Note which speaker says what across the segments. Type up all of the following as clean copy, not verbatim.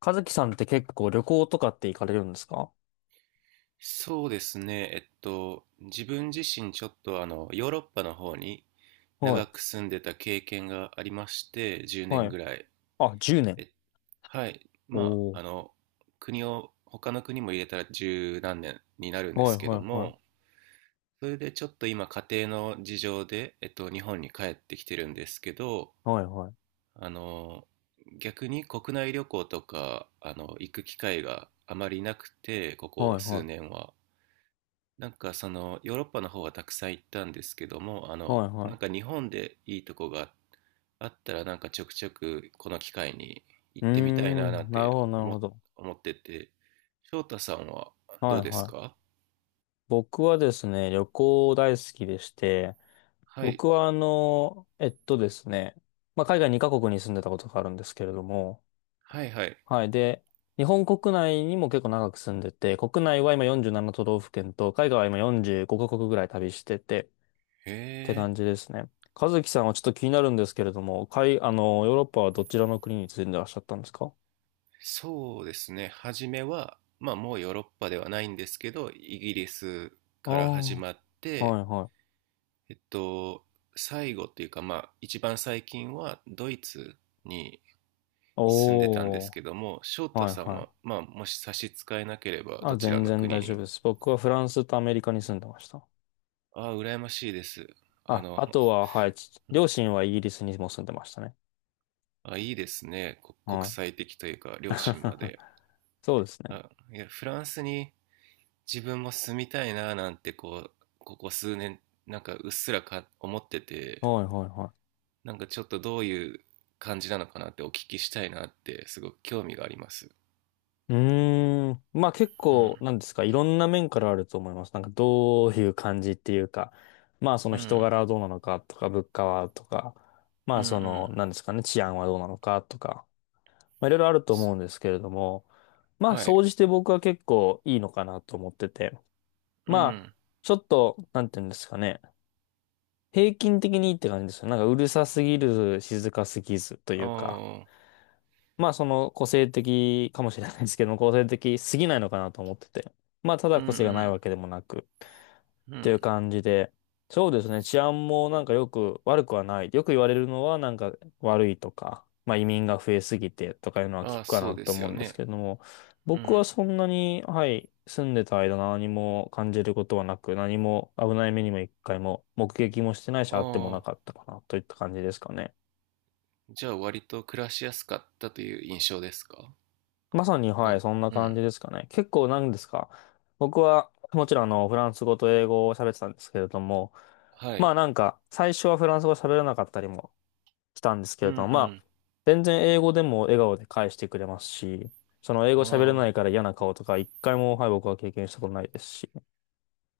Speaker 1: 和樹さんって結構旅行とかって行かれるんですか？
Speaker 2: そうですね、自分自身ちょっとヨーロッパの方に
Speaker 1: は
Speaker 2: 長
Speaker 1: い。
Speaker 2: く住んでた経験がありまして、10
Speaker 1: は
Speaker 2: 年
Speaker 1: い。
Speaker 2: ぐらい。
Speaker 1: あ、10年。
Speaker 2: え、はい。
Speaker 1: おー。
Speaker 2: 国を、他の国も入れたら十何年になるんで
Speaker 1: は
Speaker 2: す
Speaker 1: い
Speaker 2: け
Speaker 1: は
Speaker 2: ど
Speaker 1: いは
Speaker 2: も、
Speaker 1: い。
Speaker 2: それでちょっと今家庭の事情で、日本に帰ってきてるんですけど、
Speaker 1: はいはい。
Speaker 2: あの、逆に国内旅行とか、行く機会があまりなくて、ここ
Speaker 1: はいは
Speaker 2: 数
Speaker 1: い。
Speaker 2: 年は。なんかそのヨーロッパの方はたくさん行ったんですけども、
Speaker 1: はい
Speaker 2: な
Speaker 1: は
Speaker 2: んか日本でいいとこがあったらなんかちょくちょくこの機会に
Speaker 1: い。
Speaker 2: 行
Speaker 1: う
Speaker 2: っ
Speaker 1: ー
Speaker 2: てみたいななん
Speaker 1: ん。なる
Speaker 2: て
Speaker 1: ほどなるほど。
Speaker 2: 思ってて、翔太さんはど
Speaker 1: は
Speaker 2: う
Speaker 1: い
Speaker 2: です
Speaker 1: はい。
Speaker 2: か？
Speaker 1: 僕はですね、旅行大好きでして、
Speaker 2: はい、
Speaker 1: 僕はあの、えっとですね、まあ、海外2カ国に住んでたことがあるんですけれども、
Speaker 2: はいはい。
Speaker 1: はい。で、日本国内にも結構長く住んでて、国内は今47都道府県と、海外は今45カ国ぐらい旅してて、
Speaker 2: へ
Speaker 1: て
Speaker 2: え、
Speaker 1: 感じですね。和樹さんはちょっと気になるんですけれども、海、あの、ヨーロッパはどちらの国に住んでらっしゃったんですか？
Speaker 2: そうですね。初めは、まあもうヨーロッパではないんですけど、イギリス
Speaker 1: ああ、
Speaker 2: から始まって、
Speaker 1: はいはい。
Speaker 2: えっと、最後っていうかまあ一番最近はドイツに住んでたんで
Speaker 1: お
Speaker 2: す
Speaker 1: ー、
Speaker 2: けども、翔太
Speaker 1: はい
Speaker 2: さん
Speaker 1: は
Speaker 2: は、
Speaker 1: い。
Speaker 2: まあ、もし差し支えなければ、
Speaker 1: あ、
Speaker 2: どちら
Speaker 1: 全
Speaker 2: の
Speaker 1: 然大
Speaker 2: 国
Speaker 1: 丈夫
Speaker 2: に？
Speaker 1: です。僕はフランスとアメリカに住んでました。
Speaker 2: ああ、羨ましいです。あ
Speaker 1: あ、
Speaker 2: の、
Speaker 1: あとは、はい、ち
Speaker 2: うん。
Speaker 1: 両親はイギリスにも住んでましたね。
Speaker 2: あ、いいですね。こ国
Speaker 1: はい。
Speaker 2: 際的というか、両親ま で。
Speaker 1: そうですね。
Speaker 2: あ、いや、フランスに自分も住みたいな、なんて、こう、ここ数年、なんかうっすら思ってて、
Speaker 1: はいはいはい。
Speaker 2: なんかちょっとどういう感じなのかなってお聞きしたいなって、すごく興味があります。
Speaker 1: うーん。まあ結
Speaker 2: うん、
Speaker 1: 構、なんですか、いろんな面からあると思います。なんかどういう感じっていうか、まあその
Speaker 2: う
Speaker 1: 人
Speaker 2: ん、
Speaker 1: 柄はどうなのかとか、物価はとか、ま
Speaker 2: うん、
Speaker 1: あ
Speaker 2: う
Speaker 1: その、
Speaker 2: ん。
Speaker 1: なんですかね、治安はどうなのかとか、まあいろいろあると思うんですけれども、まあ
Speaker 2: はい、
Speaker 1: 総じて僕は結構いいのかなと思ってて、
Speaker 2: う
Speaker 1: まあ
Speaker 2: ん、
Speaker 1: ちょっと、なんていうんですかね、平均的にいいって感じですよ。なんかうるさすぎる、静かすぎずとい
Speaker 2: あ
Speaker 1: うか。
Speaker 2: あ、
Speaker 1: まあその個性的かもしれないですけど個性的すぎないのかなと思ってて。まあた
Speaker 2: う
Speaker 1: だ
Speaker 2: ん、う
Speaker 1: 個性がない
Speaker 2: ん。
Speaker 1: わけでもなくっ
Speaker 2: う
Speaker 1: ていう
Speaker 2: ん。
Speaker 1: 感じで。そうですね。治安もなんかよく悪くはない。よく言われるのはなんか悪いとか、まあ移民が増えすぎてとかいうのは聞
Speaker 2: ああ、
Speaker 1: くか
Speaker 2: そう
Speaker 1: な
Speaker 2: で
Speaker 1: と
Speaker 2: す
Speaker 1: 思う
Speaker 2: よ
Speaker 1: んです
Speaker 2: ね。
Speaker 1: けれども、
Speaker 2: う
Speaker 1: 僕
Speaker 2: ん。
Speaker 1: はそんなに、はい、住んでた間何も感じることはなく、何も危ない目にも一回も目撃もしてないし、
Speaker 2: あ
Speaker 1: あってもな
Speaker 2: あ、
Speaker 1: かったかなといった感じですかね。
Speaker 2: じゃあ割と暮らしやすかったという印象ですか？
Speaker 1: まさに、
Speaker 2: な
Speaker 1: はい、
Speaker 2: ん、
Speaker 1: そんな
Speaker 2: う
Speaker 1: 感
Speaker 2: ん。
Speaker 1: じですかね。結構なんですか。僕は、もちろん、フランス語と英語を喋ってたんですけれども、
Speaker 2: は
Speaker 1: まあ
Speaker 2: い。
Speaker 1: なんか、最初はフランス語喋れなかったりもしたんですけ
Speaker 2: う
Speaker 1: れども、まあ、
Speaker 2: ん
Speaker 1: 全然英語でも笑顔で返してくれますし、その英
Speaker 2: う
Speaker 1: 語
Speaker 2: ん。
Speaker 1: 喋れ
Speaker 2: あ
Speaker 1: な
Speaker 2: あ、
Speaker 1: いから嫌な顔とか、一回も、はい、僕は経験したことないですし、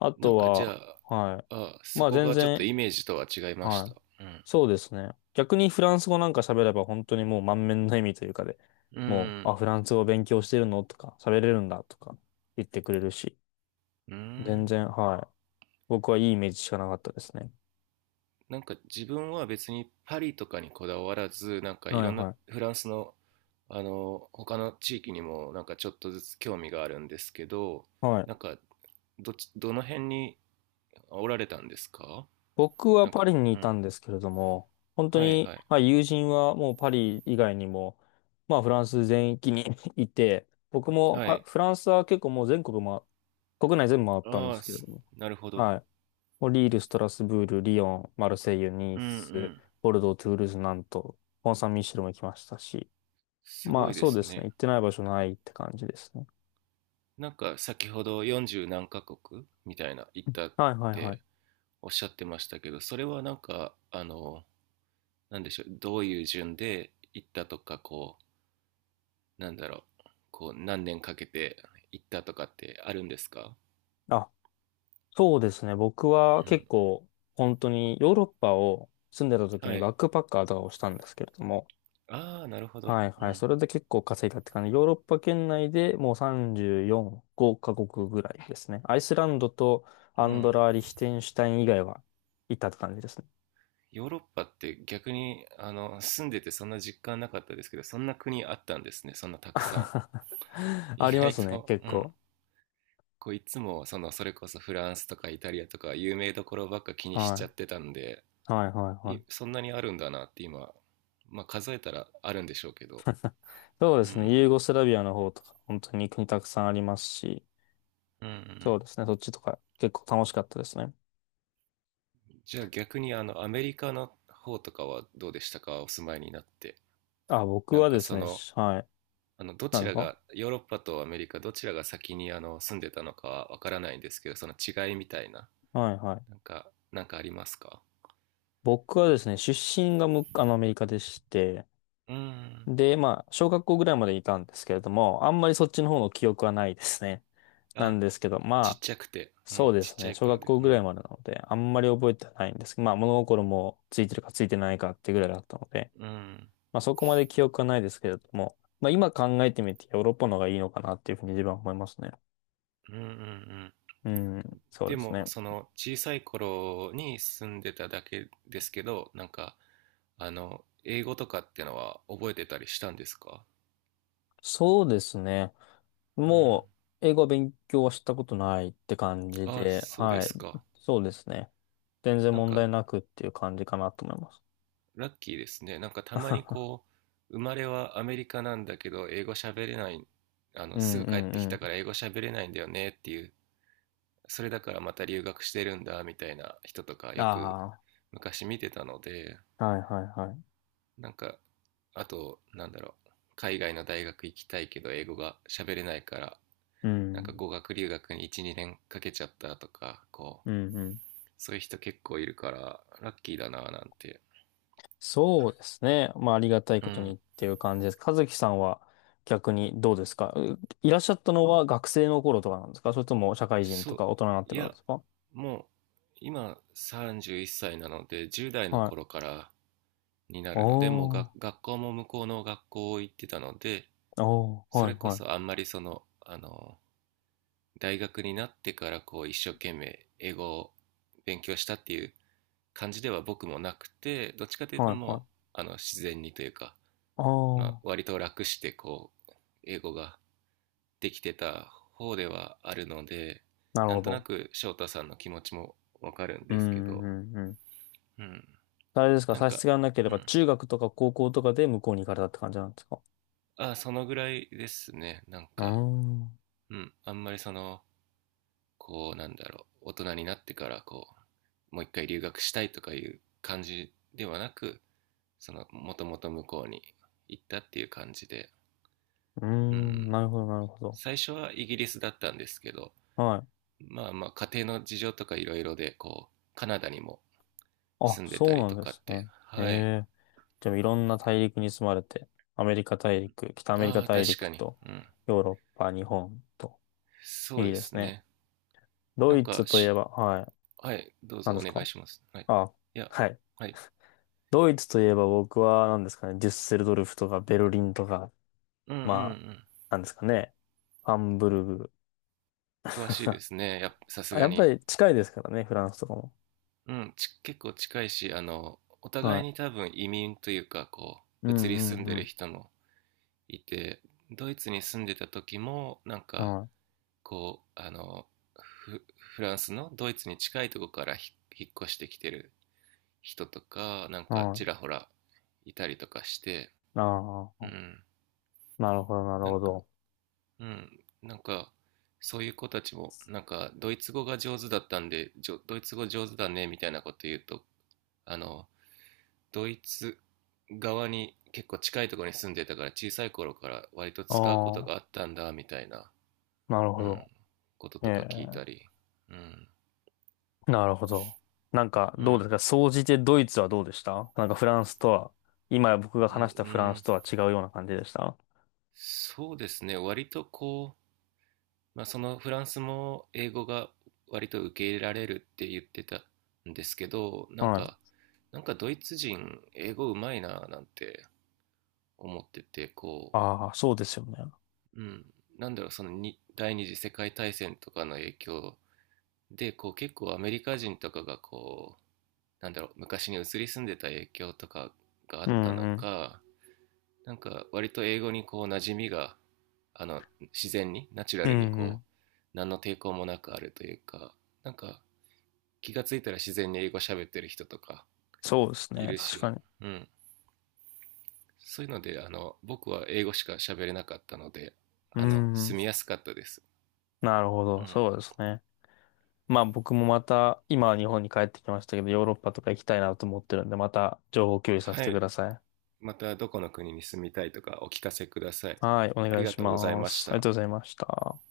Speaker 1: あ
Speaker 2: なん
Speaker 1: と
Speaker 2: かじゃ
Speaker 1: は、
Speaker 2: あ、
Speaker 1: はい、
Speaker 2: あ、そ
Speaker 1: まあ
Speaker 2: こ
Speaker 1: 全
Speaker 2: がちょっと
Speaker 1: 然
Speaker 2: イメージとは違いまし
Speaker 1: は
Speaker 2: た。
Speaker 1: い。
Speaker 2: うん。
Speaker 1: そうですね。逆にフランス語なんか喋れば本当にもう満面の笑みというかで、
Speaker 2: う
Speaker 1: もう、あ、
Speaker 2: ん。
Speaker 1: フランス語勉強してるのとか、喋れるんだとか言ってくれるし、
Speaker 2: う
Speaker 1: 全
Speaker 2: ん。
Speaker 1: 然、はい。僕はいいイメージしかなかったですね。
Speaker 2: なんか自分は別にパリとかにこだわらず、なんかい
Speaker 1: はい
Speaker 2: ろんな
Speaker 1: はい。
Speaker 2: フランスの、他の地域にもなんかちょっとずつ興味があるんですけど、
Speaker 1: はい。
Speaker 2: なんかどっち、どの辺におられたんですか？
Speaker 1: 僕は
Speaker 2: なんか、
Speaker 1: パリに
Speaker 2: う
Speaker 1: いた
Speaker 2: ん。
Speaker 1: んですけれども、本当
Speaker 2: はい
Speaker 1: に、
Speaker 2: はい。
Speaker 1: まあ友人はもうパリ以外にも、まあフランス全域に いて、僕もフ
Speaker 2: は
Speaker 1: ァ
Speaker 2: い。
Speaker 1: フランスは結構もう全国、ま、国内全部回ったんで
Speaker 2: ああ、
Speaker 1: すけれども、
Speaker 2: なるほど。
Speaker 1: はい。もうリール、ストラスブール、リヨン、マルセイユ、ニ
Speaker 2: う
Speaker 1: ー
Speaker 2: んう
Speaker 1: ス、
Speaker 2: ん。
Speaker 1: ボルドー、トゥールーズ、ナント、コンサンミッシェルも行きましたし、
Speaker 2: す
Speaker 1: ま
Speaker 2: ご
Speaker 1: あ
Speaker 2: いで
Speaker 1: そうで
Speaker 2: す
Speaker 1: すね、
Speaker 2: ね。
Speaker 1: 行ってない場所ないって感じですね。
Speaker 2: なんか先ほど40何カ国みたいな行ったっ
Speaker 1: はいはいは
Speaker 2: て
Speaker 1: い。
Speaker 2: おっしゃってましたけど、それはなんか、なんでしょう、どういう順で行ったとか、こう、なんだろう、こう、何年かけて行ったとかってあるんですか？
Speaker 1: あ、そうですね、僕は
Speaker 2: う
Speaker 1: 結
Speaker 2: ん。
Speaker 1: 構本当にヨーロッパを住んでた時
Speaker 2: は
Speaker 1: にバ
Speaker 2: い。
Speaker 1: ックパッカーとかをしたんですけれども、
Speaker 2: ああ、なるほど。
Speaker 1: はい
Speaker 2: う
Speaker 1: はい、
Speaker 2: ん。
Speaker 1: それで結構稼いだって感じ。ヨーロッパ圏内でもう34、5カ国ぐらいですね。アイスランドと
Speaker 2: う
Speaker 1: アンド
Speaker 2: ん。
Speaker 1: ラ・リヒテンシュタイン以外はいたって感じですね。
Speaker 2: ヨーロッパって逆にあの住んでてそんな実感なかったですけど、そんな国あったんですね、そんなたくさん。 意
Speaker 1: ありま
Speaker 2: 外
Speaker 1: すね、
Speaker 2: と、
Speaker 1: 結
Speaker 2: うん。
Speaker 1: 構。
Speaker 2: こう、いつもそのそれこそフランスとかイタリアとか有名どころばっか気にしち
Speaker 1: は
Speaker 2: ゃってたんで、
Speaker 1: い。はい、はい、はい。
Speaker 2: そんなにあるんだなって今。まあ数えたらあるんでしょうけど。
Speaker 1: そうで
Speaker 2: う
Speaker 1: すね、ユー
Speaker 2: ん
Speaker 1: ゴスラビアの方とか、本当に国たくさんありますし、
Speaker 2: うんう
Speaker 1: そう
Speaker 2: ん。
Speaker 1: ですね、そっちとか結構楽しかったですね。
Speaker 2: じゃあ逆にあのアメリカの方とかはどうでしたか、お住まいになって？
Speaker 1: あ、僕
Speaker 2: なん
Speaker 1: は
Speaker 2: か
Speaker 1: です
Speaker 2: そ
Speaker 1: ね、
Speaker 2: の
Speaker 1: はい。
Speaker 2: ど
Speaker 1: な
Speaker 2: ち
Speaker 1: んです
Speaker 2: ら
Speaker 1: か？
Speaker 2: がヨーロッパとアメリカどちらが先にあの住んでたのかはわからないんですけど、その違いみたいな
Speaker 1: はい、はい。
Speaker 2: なんか、なんかありますか？
Speaker 1: 僕はですね、出身がむ、あの、アメリカでして、
Speaker 2: うーん。
Speaker 1: で、まあ、小学校ぐらいまでいたんですけれども、あんまりそっちの方の記憶はないですね。な
Speaker 2: あ、
Speaker 1: んですけど、
Speaker 2: ちっ
Speaker 1: まあ、
Speaker 2: ちゃくて、う
Speaker 1: そう
Speaker 2: ん、
Speaker 1: で
Speaker 2: ちっ
Speaker 1: す
Speaker 2: ちゃ
Speaker 1: ね。
Speaker 2: い
Speaker 1: 小
Speaker 2: 頃
Speaker 1: 学
Speaker 2: で、
Speaker 1: 校
Speaker 2: う
Speaker 1: ぐらい
Speaker 2: ん、
Speaker 1: までなので、あんまり覚えてないんですけど、まあ物心もついてるかついてないかってぐらいだったので、
Speaker 2: うん
Speaker 1: まあそこまで記憶はないですけれども、まあ今考えてみてヨーロッパの方がいいのかなっていうふうに自分は思いますね。
Speaker 2: うんうん、うん。
Speaker 1: うん、そう
Speaker 2: で
Speaker 1: です
Speaker 2: も
Speaker 1: ね。
Speaker 2: その小さい頃に住んでただけですけど、なんか英語とかってのは覚えてたりしたんですか？
Speaker 1: そうですね。
Speaker 2: うん。
Speaker 1: もう英語は勉強はしたことないって感じ
Speaker 2: あ、
Speaker 1: で、
Speaker 2: そうで
Speaker 1: はい。
Speaker 2: すか。
Speaker 1: そうですね。全然
Speaker 2: なん
Speaker 1: 問題
Speaker 2: か
Speaker 1: なくっていう感じかなと思います。
Speaker 2: ラッキーですね。なんかたまに こう、生まれはアメリカなんだけど、英語喋れない、
Speaker 1: う
Speaker 2: す
Speaker 1: ん
Speaker 2: ぐ
Speaker 1: う
Speaker 2: 帰っ
Speaker 1: ん
Speaker 2: てき
Speaker 1: うん。
Speaker 2: たから英語喋れないんだよねっていう、それだからまた留学してるんだみたいな人とかよく
Speaker 1: あ
Speaker 2: 昔見てたので、
Speaker 1: あ、はいはいはい。
Speaker 2: なんか、あと、なんだろう、海外の大学行きたいけど英語が喋れないから、
Speaker 1: う
Speaker 2: なんか
Speaker 1: ん、
Speaker 2: 語学留学に1、2年かけちゃったとか、こ
Speaker 1: うん
Speaker 2: う、
Speaker 1: うん。
Speaker 2: そういう人結構いるから、ラッキーだなぁなんて、
Speaker 1: そうですね。まあ、ありがたい
Speaker 2: う
Speaker 1: ことに
Speaker 2: ん、
Speaker 1: っていう感じです。和樹さんは逆にどうですか？いらっしゃったのは学生の頃とかなんですか？それとも社会人
Speaker 2: そ
Speaker 1: と
Speaker 2: う、
Speaker 1: か大人になって
Speaker 2: い
Speaker 1: からで
Speaker 2: や、
Speaker 1: すか？
Speaker 2: もう今31歳なので10代の
Speaker 1: はい。
Speaker 2: 頃からになるので、もう
Speaker 1: おー、
Speaker 2: が学校も向こうの学校行ってたので、
Speaker 1: おー、
Speaker 2: そ
Speaker 1: はい、
Speaker 2: れこ
Speaker 1: は
Speaker 2: そ
Speaker 1: い、
Speaker 2: あんまりその、大学になってからこう一生懸命英語を勉強したっていう感じでは僕もなくて、どっちかというと
Speaker 1: はい、はい。
Speaker 2: あの自然にというか、まあ
Speaker 1: おー、
Speaker 2: 割と楽してこう英語がてきてた方ではあるので、
Speaker 1: なる
Speaker 2: なん
Speaker 1: ほ
Speaker 2: とな
Speaker 1: ど。
Speaker 2: く翔太さんの気持ちもわかるん
Speaker 1: う
Speaker 2: ですけ
Speaker 1: ん、う
Speaker 2: ど、
Speaker 1: ん、うん。
Speaker 2: うん、
Speaker 1: あれですか？
Speaker 2: なん
Speaker 1: 差し
Speaker 2: か、
Speaker 1: 支えなけれ
Speaker 2: う
Speaker 1: ば
Speaker 2: ん、
Speaker 1: 中学とか高校とかで向こうに行かれたって感じなんですか？
Speaker 2: ああそのぐらいですね、なん
Speaker 1: うー
Speaker 2: か、
Speaker 1: ん、う
Speaker 2: うん、あんまりそのこうなんだろう大人になってからこうもう一回留学したいとかいう感じではなく、そのもともと向こうに行ったっていう感じで、
Speaker 1: ー
Speaker 2: う
Speaker 1: ん、
Speaker 2: ん、
Speaker 1: なるほど、なるほど。
Speaker 2: 最初はイギリスだったんですけど、
Speaker 1: はい。
Speaker 2: まあまあ家庭の事情とかいろいろでこうカナダにも
Speaker 1: あ、
Speaker 2: 住んでた
Speaker 1: そう
Speaker 2: り
Speaker 1: なん
Speaker 2: と
Speaker 1: で
Speaker 2: かっ
Speaker 1: す
Speaker 2: て。
Speaker 1: ね。え
Speaker 2: はい。
Speaker 1: え、でもいろんな大陸に住まれて、アメリカ大陸、北アメリカ
Speaker 2: ああ、
Speaker 1: 大
Speaker 2: 確か
Speaker 1: 陸
Speaker 2: に。
Speaker 1: と、
Speaker 2: うん。
Speaker 1: ヨーロッパ、日本と、
Speaker 2: そう
Speaker 1: いい
Speaker 2: で
Speaker 1: です
Speaker 2: す
Speaker 1: ね。
Speaker 2: ね。な
Speaker 1: ド
Speaker 2: ん
Speaker 1: イ
Speaker 2: か
Speaker 1: ツとい
Speaker 2: し、
Speaker 1: えば、はい、
Speaker 2: はい、どうぞ
Speaker 1: 何で
Speaker 2: お
Speaker 1: す
Speaker 2: 願い
Speaker 1: か？
Speaker 2: します。はい。
Speaker 1: あ、
Speaker 2: いや、
Speaker 1: はい。
Speaker 2: はい。
Speaker 1: ドイツといえば僕は何ですかね、デュッセルドルフとかベルリンとか、
Speaker 2: うんう
Speaker 1: まあ、
Speaker 2: ん
Speaker 1: 何ですかね、ハンブルグ。
Speaker 2: うん。詳しいで すね。やっぱ、さす
Speaker 1: あ、
Speaker 2: が
Speaker 1: やっぱ
Speaker 2: に。
Speaker 1: り近いですからね、フランスとかも。
Speaker 2: うん、結構近いし、お互い
Speaker 1: は
Speaker 2: に多分移民というか、こ
Speaker 1: い。う
Speaker 2: う、移り住
Speaker 1: ん
Speaker 2: ん
Speaker 1: う
Speaker 2: で
Speaker 1: んう
Speaker 2: る
Speaker 1: ん。
Speaker 2: 人もいて、ドイツに住んでた時も、なんか、
Speaker 1: は
Speaker 2: こう、フランスのドイツに近いとこから引っ越してきてる人とかなん
Speaker 1: い。
Speaker 2: か
Speaker 1: は
Speaker 2: ち
Speaker 1: い。
Speaker 2: らほらいたりとかして、
Speaker 1: あ
Speaker 2: う
Speaker 1: あ、
Speaker 2: ん、
Speaker 1: なるほど、なる
Speaker 2: なん
Speaker 1: ほ
Speaker 2: か、
Speaker 1: ど。
Speaker 2: うん、なんかそういう子たちもなんかドイツ語が上手だったんで、ドイツ語上手だねみたいなこと言うと、あのドイツ側に結構近いところに住んでたから小さい頃から割と使うことが
Speaker 1: あ
Speaker 2: あったんだみたいな、
Speaker 1: あ、なるほ
Speaker 2: うん、
Speaker 1: ど。
Speaker 2: こと
Speaker 1: え
Speaker 2: とか聞いた
Speaker 1: え、
Speaker 2: り、うん、
Speaker 1: なるほど。なんか、
Speaker 2: う
Speaker 1: どうで
Speaker 2: ん、
Speaker 1: すか？総じてドイツはどうでした？なんかフランスとは、今僕が
Speaker 2: うん、う
Speaker 1: 話したフランス
Speaker 2: ん、
Speaker 1: とは違うような感じでした？
Speaker 2: そうですね、割とこまあ、そのフランスも英語が割と受け入れられるって言ってたんですけど、なん
Speaker 1: はい。
Speaker 2: か、なんかドイツ人英語うまいななんて思ってて、こ
Speaker 1: ああ、そうですよね。
Speaker 2: う、うん、なんだろう、そのに第二次世界大戦とかの影響でこう結構アメリカ人とかがこうなんだろう昔に移り住んでた影響とかがあ
Speaker 1: う
Speaker 2: った
Speaker 1: ん
Speaker 2: の
Speaker 1: うん。
Speaker 2: か、なんか割と英語にこう馴染みが、あの自然にナチュラ
Speaker 1: うん
Speaker 2: ルに
Speaker 1: う
Speaker 2: こ
Speaker 1: ん。
Speaker 2: う何の抵抗もなくあるというか、なんか気がついたら自然に英語喋ってる人とか
Speaker 1: そうです
Speaker 2: い
Speaker 1: ね。
Speaker 2: る
Speaker 1: 確か
Speaker 2: し、
Speaker 1: に。
Speaker 2: うん、そういうので僕は英語しか喋れなかったので、
Speaker 1: う
Speaker 2: あ
Speaker 1: んう
Speaker 2: の
Speaker 1: ん。
Speaker 2: 住みやすかったです、
Speaker 1: なるほ
Speaker 2: う
Speaker 1: ど。
Speaker 2: ん、
Speaker 1: そうですね。まあ僕もまた、今は日本に帰ってきましたけど、ヨーロッパとか行きたいなと思ってるんで、また情報共有させ
Speaker 2: は
Speaker 1: てく
Speaker 2: い。
Speaker 1: ださい。
Speaker 2: またどこの国に住みたいとかお聞かせください。
Speaker 1: はい。お
Speaker 2: あ
Speaker 1: 願
Speaker 2: り
Speaker 1: い
Speaker 2: が
Speaker 1: し
Speaker 2: とうござい
Speaker 1: ま
Speaker 2: まし
Speaker 1: す。ありが
Speaker 2: た。
Speaker 1: とうございました。